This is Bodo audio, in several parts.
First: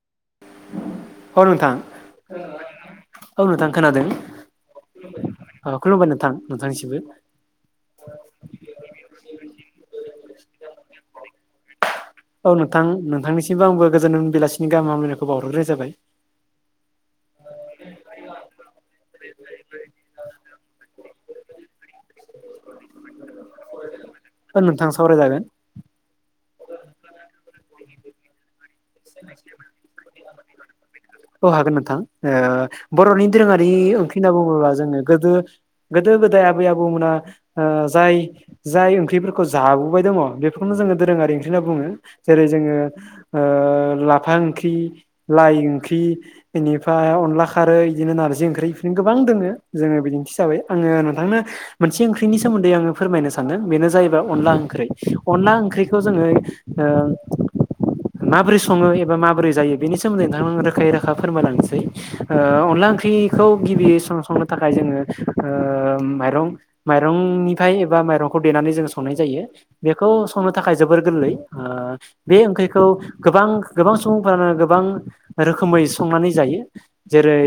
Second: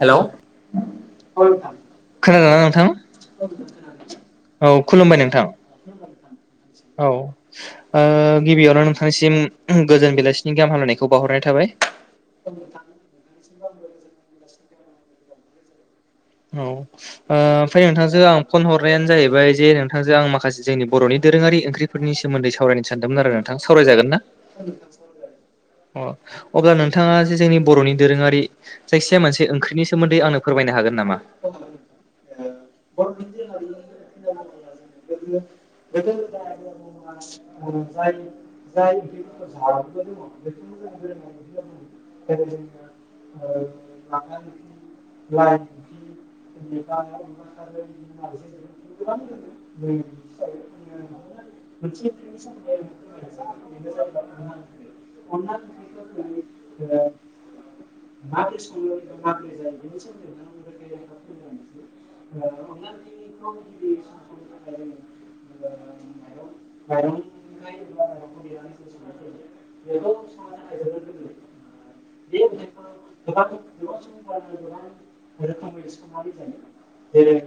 हेलौ औ नोंथां खोनादोंना नोंथां औ नोंथां खोनादों औ खुलुमबाय नोंथां ओ खुलुमबाय नोंथां नोंथांनिसिमबो औ ओ गिबियावनो नोंथांनिसिम गोजोन बिलाइसि गाहाम हामलायनायखौ बावहरनाय थाबाय औ नोंथां नोंथांनिसिमबो आंबो गोजोन बेलासिनि गाहाम हामलायनायखौ बावहरग्रोनाय जाबाय औ ओ ओमफ्राय नोंथांजों आं फन हरनायानो जाहैबाय जे नोंथांजों आं माखासे जोंनि बर'नि दोरोङारि ओंख्रिफोरनि सोमोन्दै सावरायनो सानदोंमोन आरो थां सावराय जागोनना ओ नोंथां सावरायजागोन अब्ला नोंथाङा जे जोंनि बर'नि दोरोङारि जायखिजाया मोनसे ओंख्रिनि सोमोन्दै आंनो फोरमायनो हागोन नामा औ हागोन नोंथां ओ बर'नि दोरोङारि ओंख्रि होनना बुङोब्ला जोङो गोदो गोदो गोदाय आबै आबौमोना ओ जाय जाय ओंख्रिफोरखौ जाबोबाय दङ बेफोरखौनो जोङो दो दोरोङारि ओंख्रि होनना बुंङो जेरै जोङो‌ ओ लाफा ओंख्रि लाइ ओंख्रि बेनिफ्राय अनला खारै बिदिनो नारजि ओंख्रि बिदिनो गोबां दोङो जोङो बिदिन्थि हिसाबै आङो नोंथांनो मोनसे ओंख्रिनि सोमोन्दै आङो फोरमायनो सानदों बेनो जाहैबाय अनला ओंख्रि अनला ओंख्रि जोङो ओ माबोरै सङो एबा माबोरै जायो बेनि सोमोन्दै नोंथां रोखायै रोखा फोरमायलांसै ओ अनला ओंख्रिखौ गिबि सं संनो थाखाय जोङो ओ ओ माइरं माइरंनिफ्राय एबा माइरंखौ देनानै जों संनाय जायो बेखौ संनो थाखाय जोबोर गोरलै ओ बे ओंख्रिखौ गोबां गोबां सुबुंफ्रानो गोबां रोखोमै संनानै जायो जेरै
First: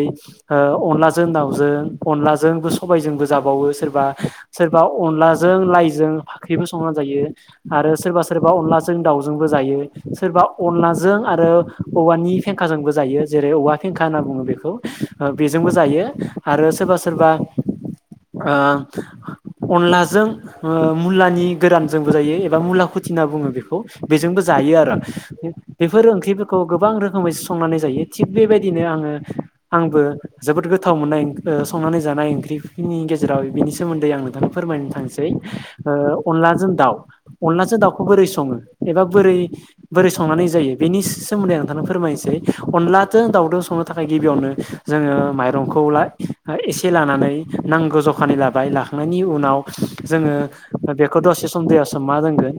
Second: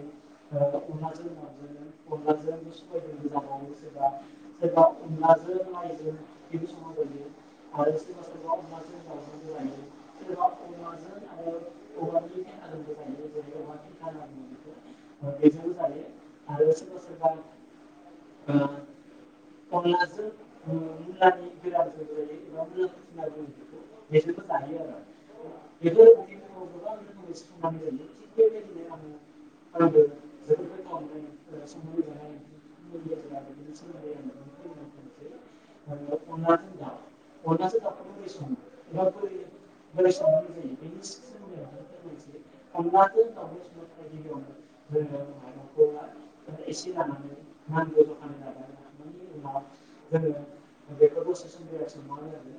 ओ अनलाजों दाउजों अनलाजोंबो सं सबायजोंबो जाबावो सोरबा सोरबा अनलाजों लाइजों फाख्रिबो संनानै जायो आरो सोरबा सोरबा अनलाजों दाउजोंबो जायो सोरबा अनलाजों आरो औवानि फेंखाजोंबो जायो जेरै औवा फेंखा होनना बुङो बेखौ बेजोंबो जायो आरो सोरबा सोरबा ओ अनलाजों ओ मुलानि गोरानजोंबो जायो एबा मुला खुथि होनना बुङो बेखौ बेजोंबो जा जायो आरो बेफोर ओंख्रिफोरखौ गोबां रोखोमै संनानै जायो थिग बेबायदिनो आङो आंबो जोबोद गोथाव मोननाय ओ संनानै जानाय ओं नि गेजेराव बिनि सोमोन्दै आं नोंथांनो फोरमायनो थांसै ओ अनलाजों दाउ अनलासो दाउखौ बोरै सङो एबा बोरै बोरै संनानै जायो बेनि सोमोन्दै नोंथांनो फोरमायनोसै अनलाजों दाउजों संनो थाखाय गिबियावनो जोङो माइरंखौ ला एसे लानानै नांगौ जखानि लाबाय लाखांनायनि उनाव जोङो बेखौ दसे सम दैयाव सोमना दोनगोन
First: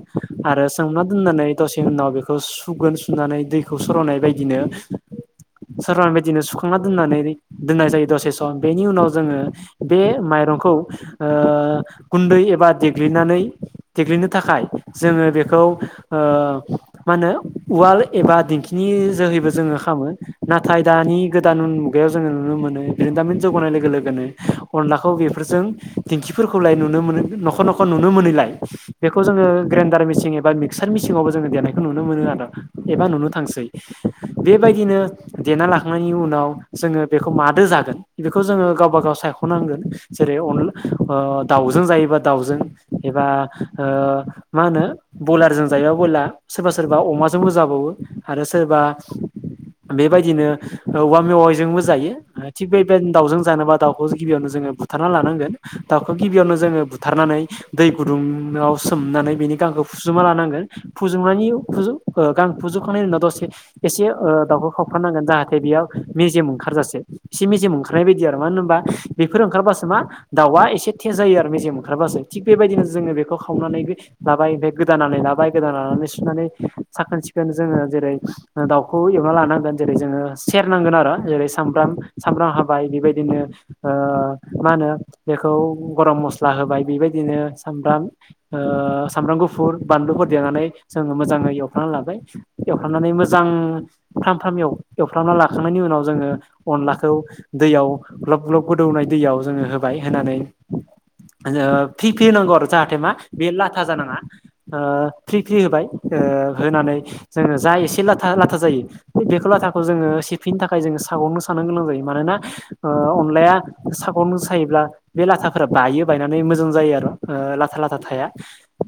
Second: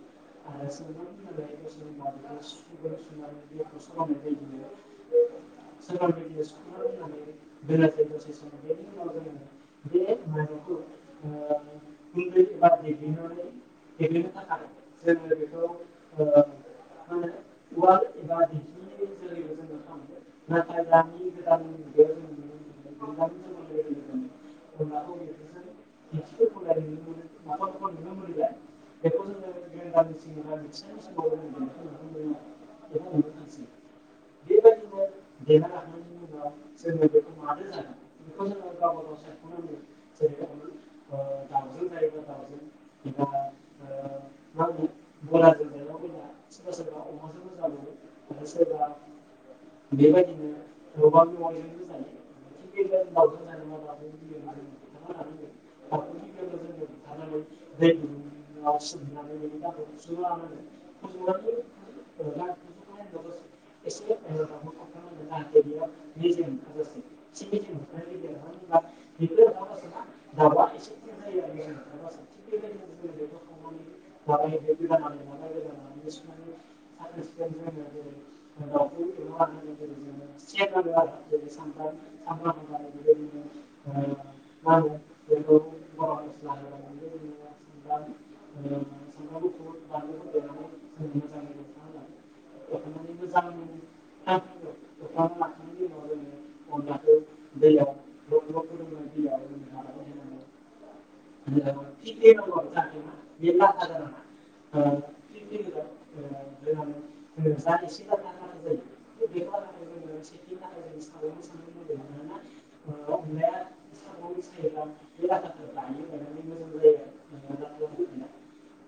आरो सोमना दोननानै दसे उनाव बेखौ सुगोन सुनानै दैखौ सर'नाय बायदिनो [inaudible] सोरबा बिदिनो सुखांना दोननानै दोननाय जायो दसे सम बेनि उनाव जोङो बे माइरं खौ ओ गुन्दै एबा देग्लिनानै देग्लिनो थाखाय जोङो बेखौ ओ मा होनो उवाल एबा दिंखिनि जोहैबो जोङो खामो नाथाय दानि गोदान मुगायाव जोङो नुनो मोनो बिरोंदामिन जौगनाय लोगो लोगोनो नाखौ बोफोरजों दिंखिफोरखौलाय नुनो मोनो न'खर न'खर नुनो मोनिलाय बेखौ जोङो ग्रेन डार मिसिं एबा मिक्सार मिसिंआवबो जोङो देनायखौ नुनो मोनो आरोा एबा नुनो थांसै। बेबायदिनो देना लाखांनायनि उनाव जोङो बेखौ मादो जागोन बेखौ जोङो गावबा गाव सायख'नांगोन जेरै अनल दाउजों जायोबा दाउजों एबा ओ मा होनो ब्रयलारजों जायोबा बयला सोरबा सोरबा अमाजोंबो जाबावो। आरो सोरबा [inaudible] बेबायदिनो औवा मेवाइजोंबो जायो थिग बेबायदिनो दाउजों जानोबा दाउखौ गिबियावनो जोङो बु थारना लानांगोन दाउखौ गिबियावनो जोङो बुथारनानै दै गुदुंआव सोमनानै बेनि गांखौ फुजुमा लानांगोन फुजोबनायनि फुज गां फुजोबखांनायनि उनाव दसे एसे ओ दाउखौ खावथानांगोन जाहाथे बेयाव मेजेम ओंखारजासे एसे मेजेम ओंखारनाय बायदि आरो मानो होनबा बेफोर ओंखारबासो मा दाउआ एसे थेज जायो आरो मेजेम ओंखारबासो थिग बेबायदिनो जोङो बेखौ खावनानै बे लाबाय ओमफाय गोदानानै लाबाय गोदान लानानै सुनानै साखोन सिखोन जोङो जेरै दाउ खौ एवना लांगोन जेरै जोङो सेरनांगोन आरो जेरै सामब्राम सामब्राम हाबाय बेबायदिनो ओ मा होनो बेखौ गरम मस्ला होबाय बेबायदिनो सामब्राम ओ सामब्राम गुफुर बानलुफोर देनानै जो मोजाङै एवखाना लाबाय। एव थनानै मोजां फ्राम फ्रामयाव एव- एवफ्रामना लाखांनायनि उनाव जोङो अनलाखौ दैयाव ग्लब ग्लब गोदौनाय दैयाव जोङो होबाय होनानै ओ फि फि नांगौ आरो जाहाथे मा बे लाथा जानाङा। फ्रि फ्रि होबाय होनानै जोङो जा एसे लाथा लाथा जायो बेखौ लाथाखौ जोङो सेफिनो थाखाय जोङो सागंनो साननो गोनां जायो मानोना अनलाया खौ मोसायोब्ला बे लाथाफोरा बायो बायनानै मोजां जायो आरो लाथा लाथा थाया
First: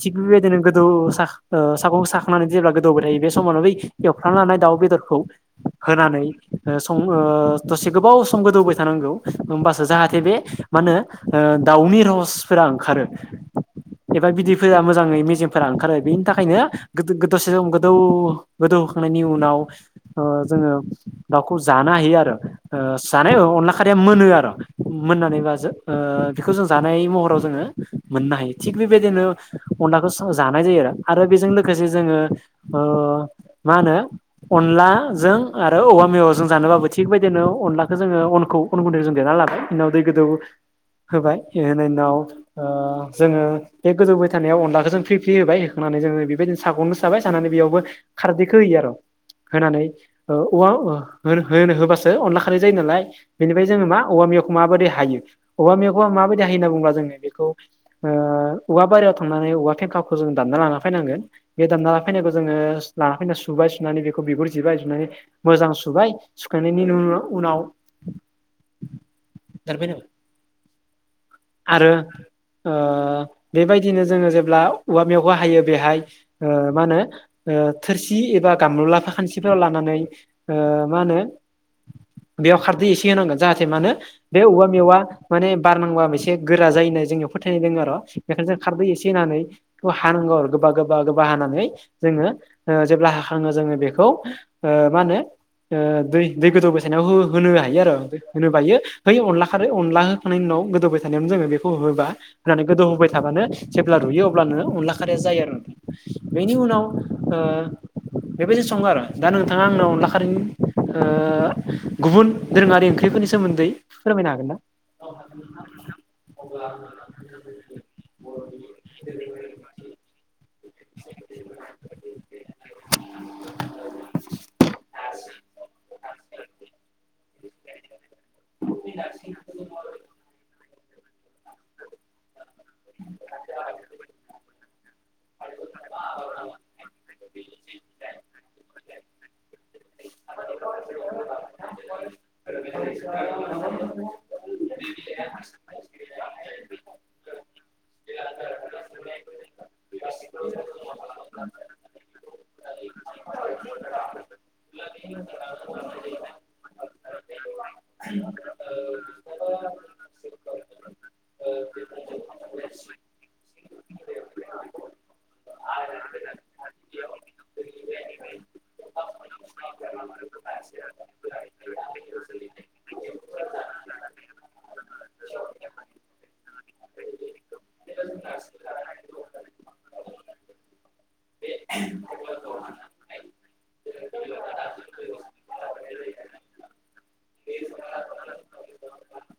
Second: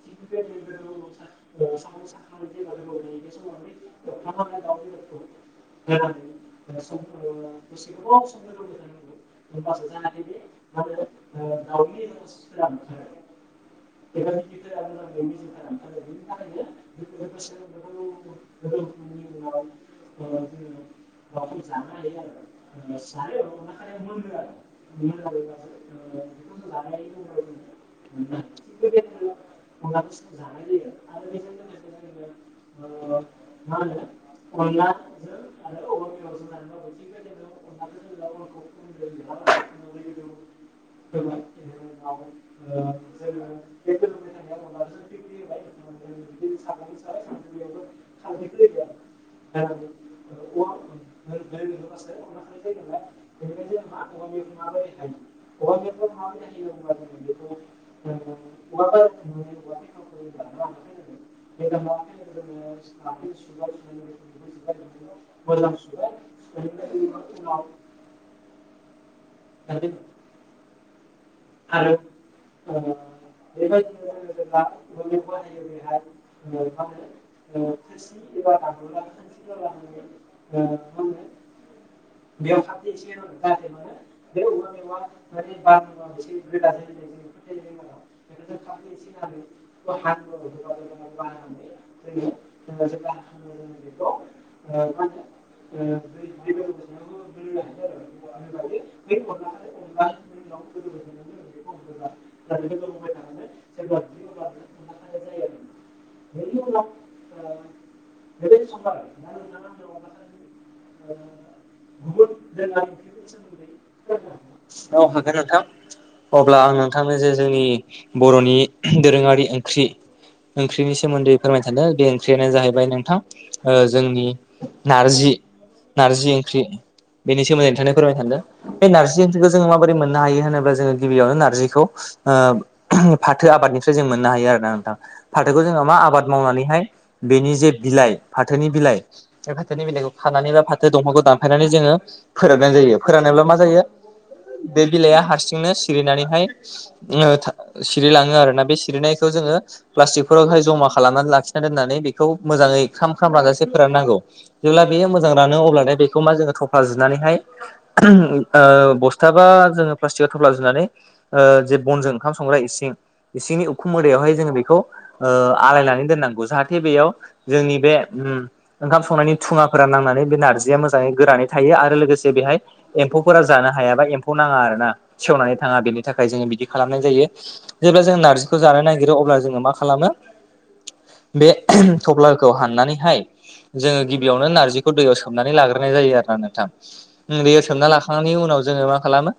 थिग बेबायदिनो गोदौ साग-साखागखौ साखांनानै जेब्ला गोदौबाय थायो बे समावनो बै एवफ्रां लानाय दाउ बेदरखौ होनानै सं ओ दसे गोबाव सम गोदौबाय थानांगौ हबासो जाहाथे बे मा होने दाउनि रहसफोरा ओंखारो। एबा बिदैफोरा मोजाङै मेजेमफोरा ओंखारो बेनि थाखायनो गोदो गोदसे सम गोदौ बदौ हखांनायनि उनाव ओ जोङो दाउखौ जानो हायो आरो जानाय अनला खारिया मोनो [unintelligible] मोननानै बा जोओ बेखौ जों जानाय महराव जोङो मोननो हायो। थिग बेबायदिनो अलाखौ सो जानाय जायो आरो आरो बेजों लोगोसे जोङो ओ मा होनो [unintelligible] अनलाजों आरो औवा मेवजों जानोबाबो थिग बेदिनो अनलाखौ जोङो अनखौ अन गुन्दै जों दे [unintelligible] होबाय होनाय उनाव जोङो बे गोजौबाय थानायाव अनलाखौ जों फ्रि फ्रि होबाय हो माने जोङो बेबायदिनो साग'नो साबाय सानानै बेयावबो खारदैखौ होयो आर'। होनानै ओ औवा होनो- होबासो अनला खारै जायो नालाय बेनिफ्राय जोङो मा वा मेवाखौ माबायदि हायो औवा मेवखौ माबायदि हायो होनना बुंबा जोङो बेखौ औवा बारियाव वा फेखाखौ जों दानना लाना फैनांगोन। बे दानना फैनायखौ जोङो ला फैना सुबाय सु खौ बिगुर जिबाय बिुनानै मोजां सुबाय सुखांनायनि उ- उन- उनाव [unintelligible] आरो ओ बेबायदिनो जोङो जेब्ला औवा मेवखौ हायो बेहाय मा होनो ओ थोरसि एबा गामलु लाफा खानसिफोराव लानानै ओ मा होनो बेयाव खारदै एसे होनांगोन जाहाथे मानो बे औवा मेवआ माने बारनांबा एसे गोरा जायो होननाय जोंनियाव फोथायनाय दङ आर' बेखायनो जों खारदै एसे होननानै हानांगौ आरो गोबा गोबा गोबा हानानै जोङो जेब्ला हाखङो जोङो बेखौ ओ मा होनो दै- दै गोदौ बसायनायाव हो- होनो हायो आरो होनो बायो है अनला खारो अनला होानाय उन गोदोबबाय थ जोङो बेखौ हो होबा होनानै गोदौ होबाय थाबानो जेब्ला रुयो अब्लानो अनला खारिया जायो आरो बेनि उनाव बेबायदि सङो आरो दा नोंथाङा आंनाव अनला खारिनि गुबुन दोरोङारि ओंख्रिफोरनि सोमोन्दै फोरमायनो हागोन ना? औ हागोन नोंथां अब्ला आं नोंथांनो जे जोंनि बर'नि दोरोङारि ओंख्रि ओंख्रिनि सोमोन्दै फोरमायनो सानदों बे ओंख्रियानो जाहैबाय नोंथां जोंनि नारजि नारजि ओंख्रि बेनि सोमोन्दै नोंथांनि फोरमायनो सानदों बे नारजि ओंख्रिखौ जोङो माबोरै मोननो हायो होनोब बा जोङो गिबियावनो नारजिखौ फाथो आबादनिफ्राय जों मोननो हायो आरोना नोंथां फाथोखौ जोङो मा आबाद मावनानैहाय बेनि जे बिलाइ फाथोनि बिलाइ फाथोनि बिलाइखौ खानानै बा फाथो दंफांखौ दानफायनानै जोङो फोराननाय जायो फोरानोब्ला मा जायो बे बिलाइआ हारसिंनो सिरिनानैहाय सिरिलाङो आरोना बे सिरिनायखौ जोङो प्लास्टिकफोरावहाय जमा खालामनानै लाखिनानै दोन्नानै बेखौ मोजाङै ख्राम ख्राम रानजासे फोराननांगौ जेब्ला बेयो मोजां रानो अब्लाथाय बेखौ मा जोङो थफ्ला जुनानैहाय ओ बस्थाबा जोङो पास्टि थफ्ला जुनानै ओ जे बनजों ओंखाम संग्रा इसिं इसिंनि उखुम मोदायावहाय जोङो बेखौ ओ आलायनानै दोननांगौ जाहाथे बेयाव जोंनि बे उम ओंखाम संनायनि थुङाफोरा नांनानै बे नारजिया मोजाङै गोरानै थायो आरो लोगोसे बेहाय एम्फौफोरा जानो हायाबा एम्फौ नाङा आरो ना सेवनानै थाङा बेनि थाखाय जोङो बिदि खालामनाय जायो जेब्ला जों नारजिखौ जानो नागिरो अब्ला जोङो मा खालामो बे थफ्लाखौ हाननानैहाय जोङो गिबियावनो नारजिखौ दैयाव सोमनानै लाग्रोनाय जायो आरो ना नोंथां दैयाव सोमना लाखांनायनि उनाव औ जोङो मा खालामो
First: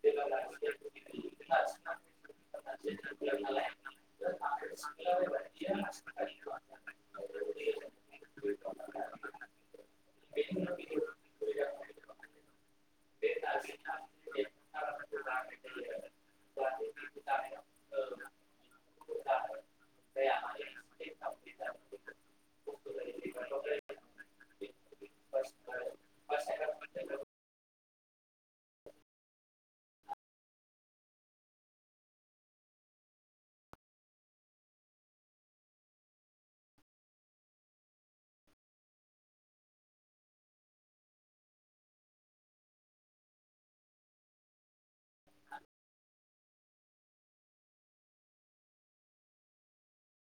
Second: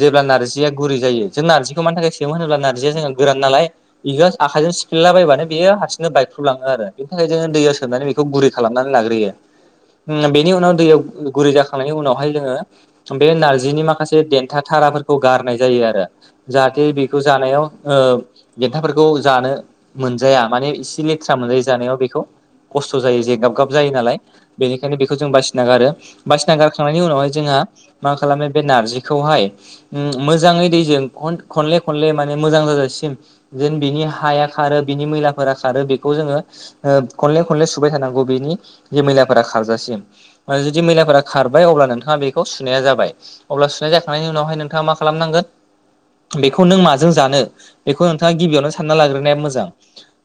जेब्ला नारजिया गुरै जायो जों नारजिखौ मानि थाखाय सोमो होनोब्ला नारजिया जोंना गोरान नालाय बेखौ आखाइजों सि फिनलाबायबानो बियो हारसिंनो बायख्रुब लाङो आरो बेनि थाखाय जोङो दैया सोमनानै बेखौ गुरै खालामनानै लाग्रोयो। उम बेनि उनाव दैयाव गुरै जाखांनायनि उनावहाय जोङो बे नारजिनि माखासे देन था थाराफोरखौ गारनाय जायो आरो जाहाथे बेखौ जानायाव ओ देन्थाफोरखौ जानो मोनजाया माने इसे लेथ्रा मोनजायो जानायाव बेखौ खस्थ' जायो जेंगाब गाब जायो नालाय बेनिखायनो बेखौ जों बासिना गारो बासिना गारखांनायनि उनावहाय जोंहा मा खालामो बे नारजि खौहाय उम मोजाङै दैजों खन-खनले खनले माने मोजां जाजासिम जेन बिनि हाया खारो बिनि मैलाफोरा खारो बेखौ जोङो ओ खनले खनले सुबाय थानांगौ बिनि मैलाफोरा खारजासिम ओमफाय जुदि मैलाफोरा खारबाय अब्ला नोंथाङा बेखौ सुनाया जाबाय अब्ला सु नाय जाखांनायनि उनावहाय नोंथाङा मा खालामनांगोन बेखौ नों माजों जानो बेखौ नोंथाङा गिबियावनो सानना लाग्रोनाया मोजां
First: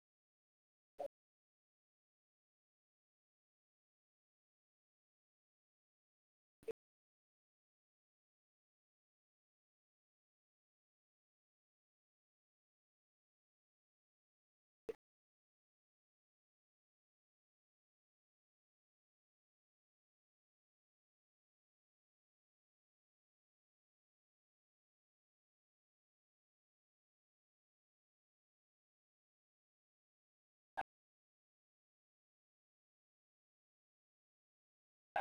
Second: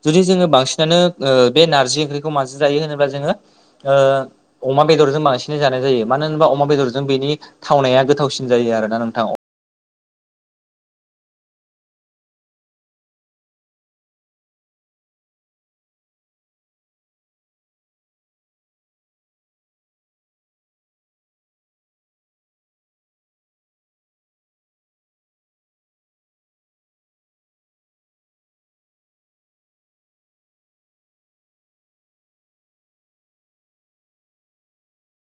जुदि जोङो बांसि बांसिनानो ओ बे नारजि ओंख्रिखौ माजों जायो होनोब्ला जोङो ओ अमा बेदरजों बांसिनै जानाय जायो मानो होनबा अमा बेदरजों बेनि थावनाया गोथावसिन। जायो आरोना नोंथां अ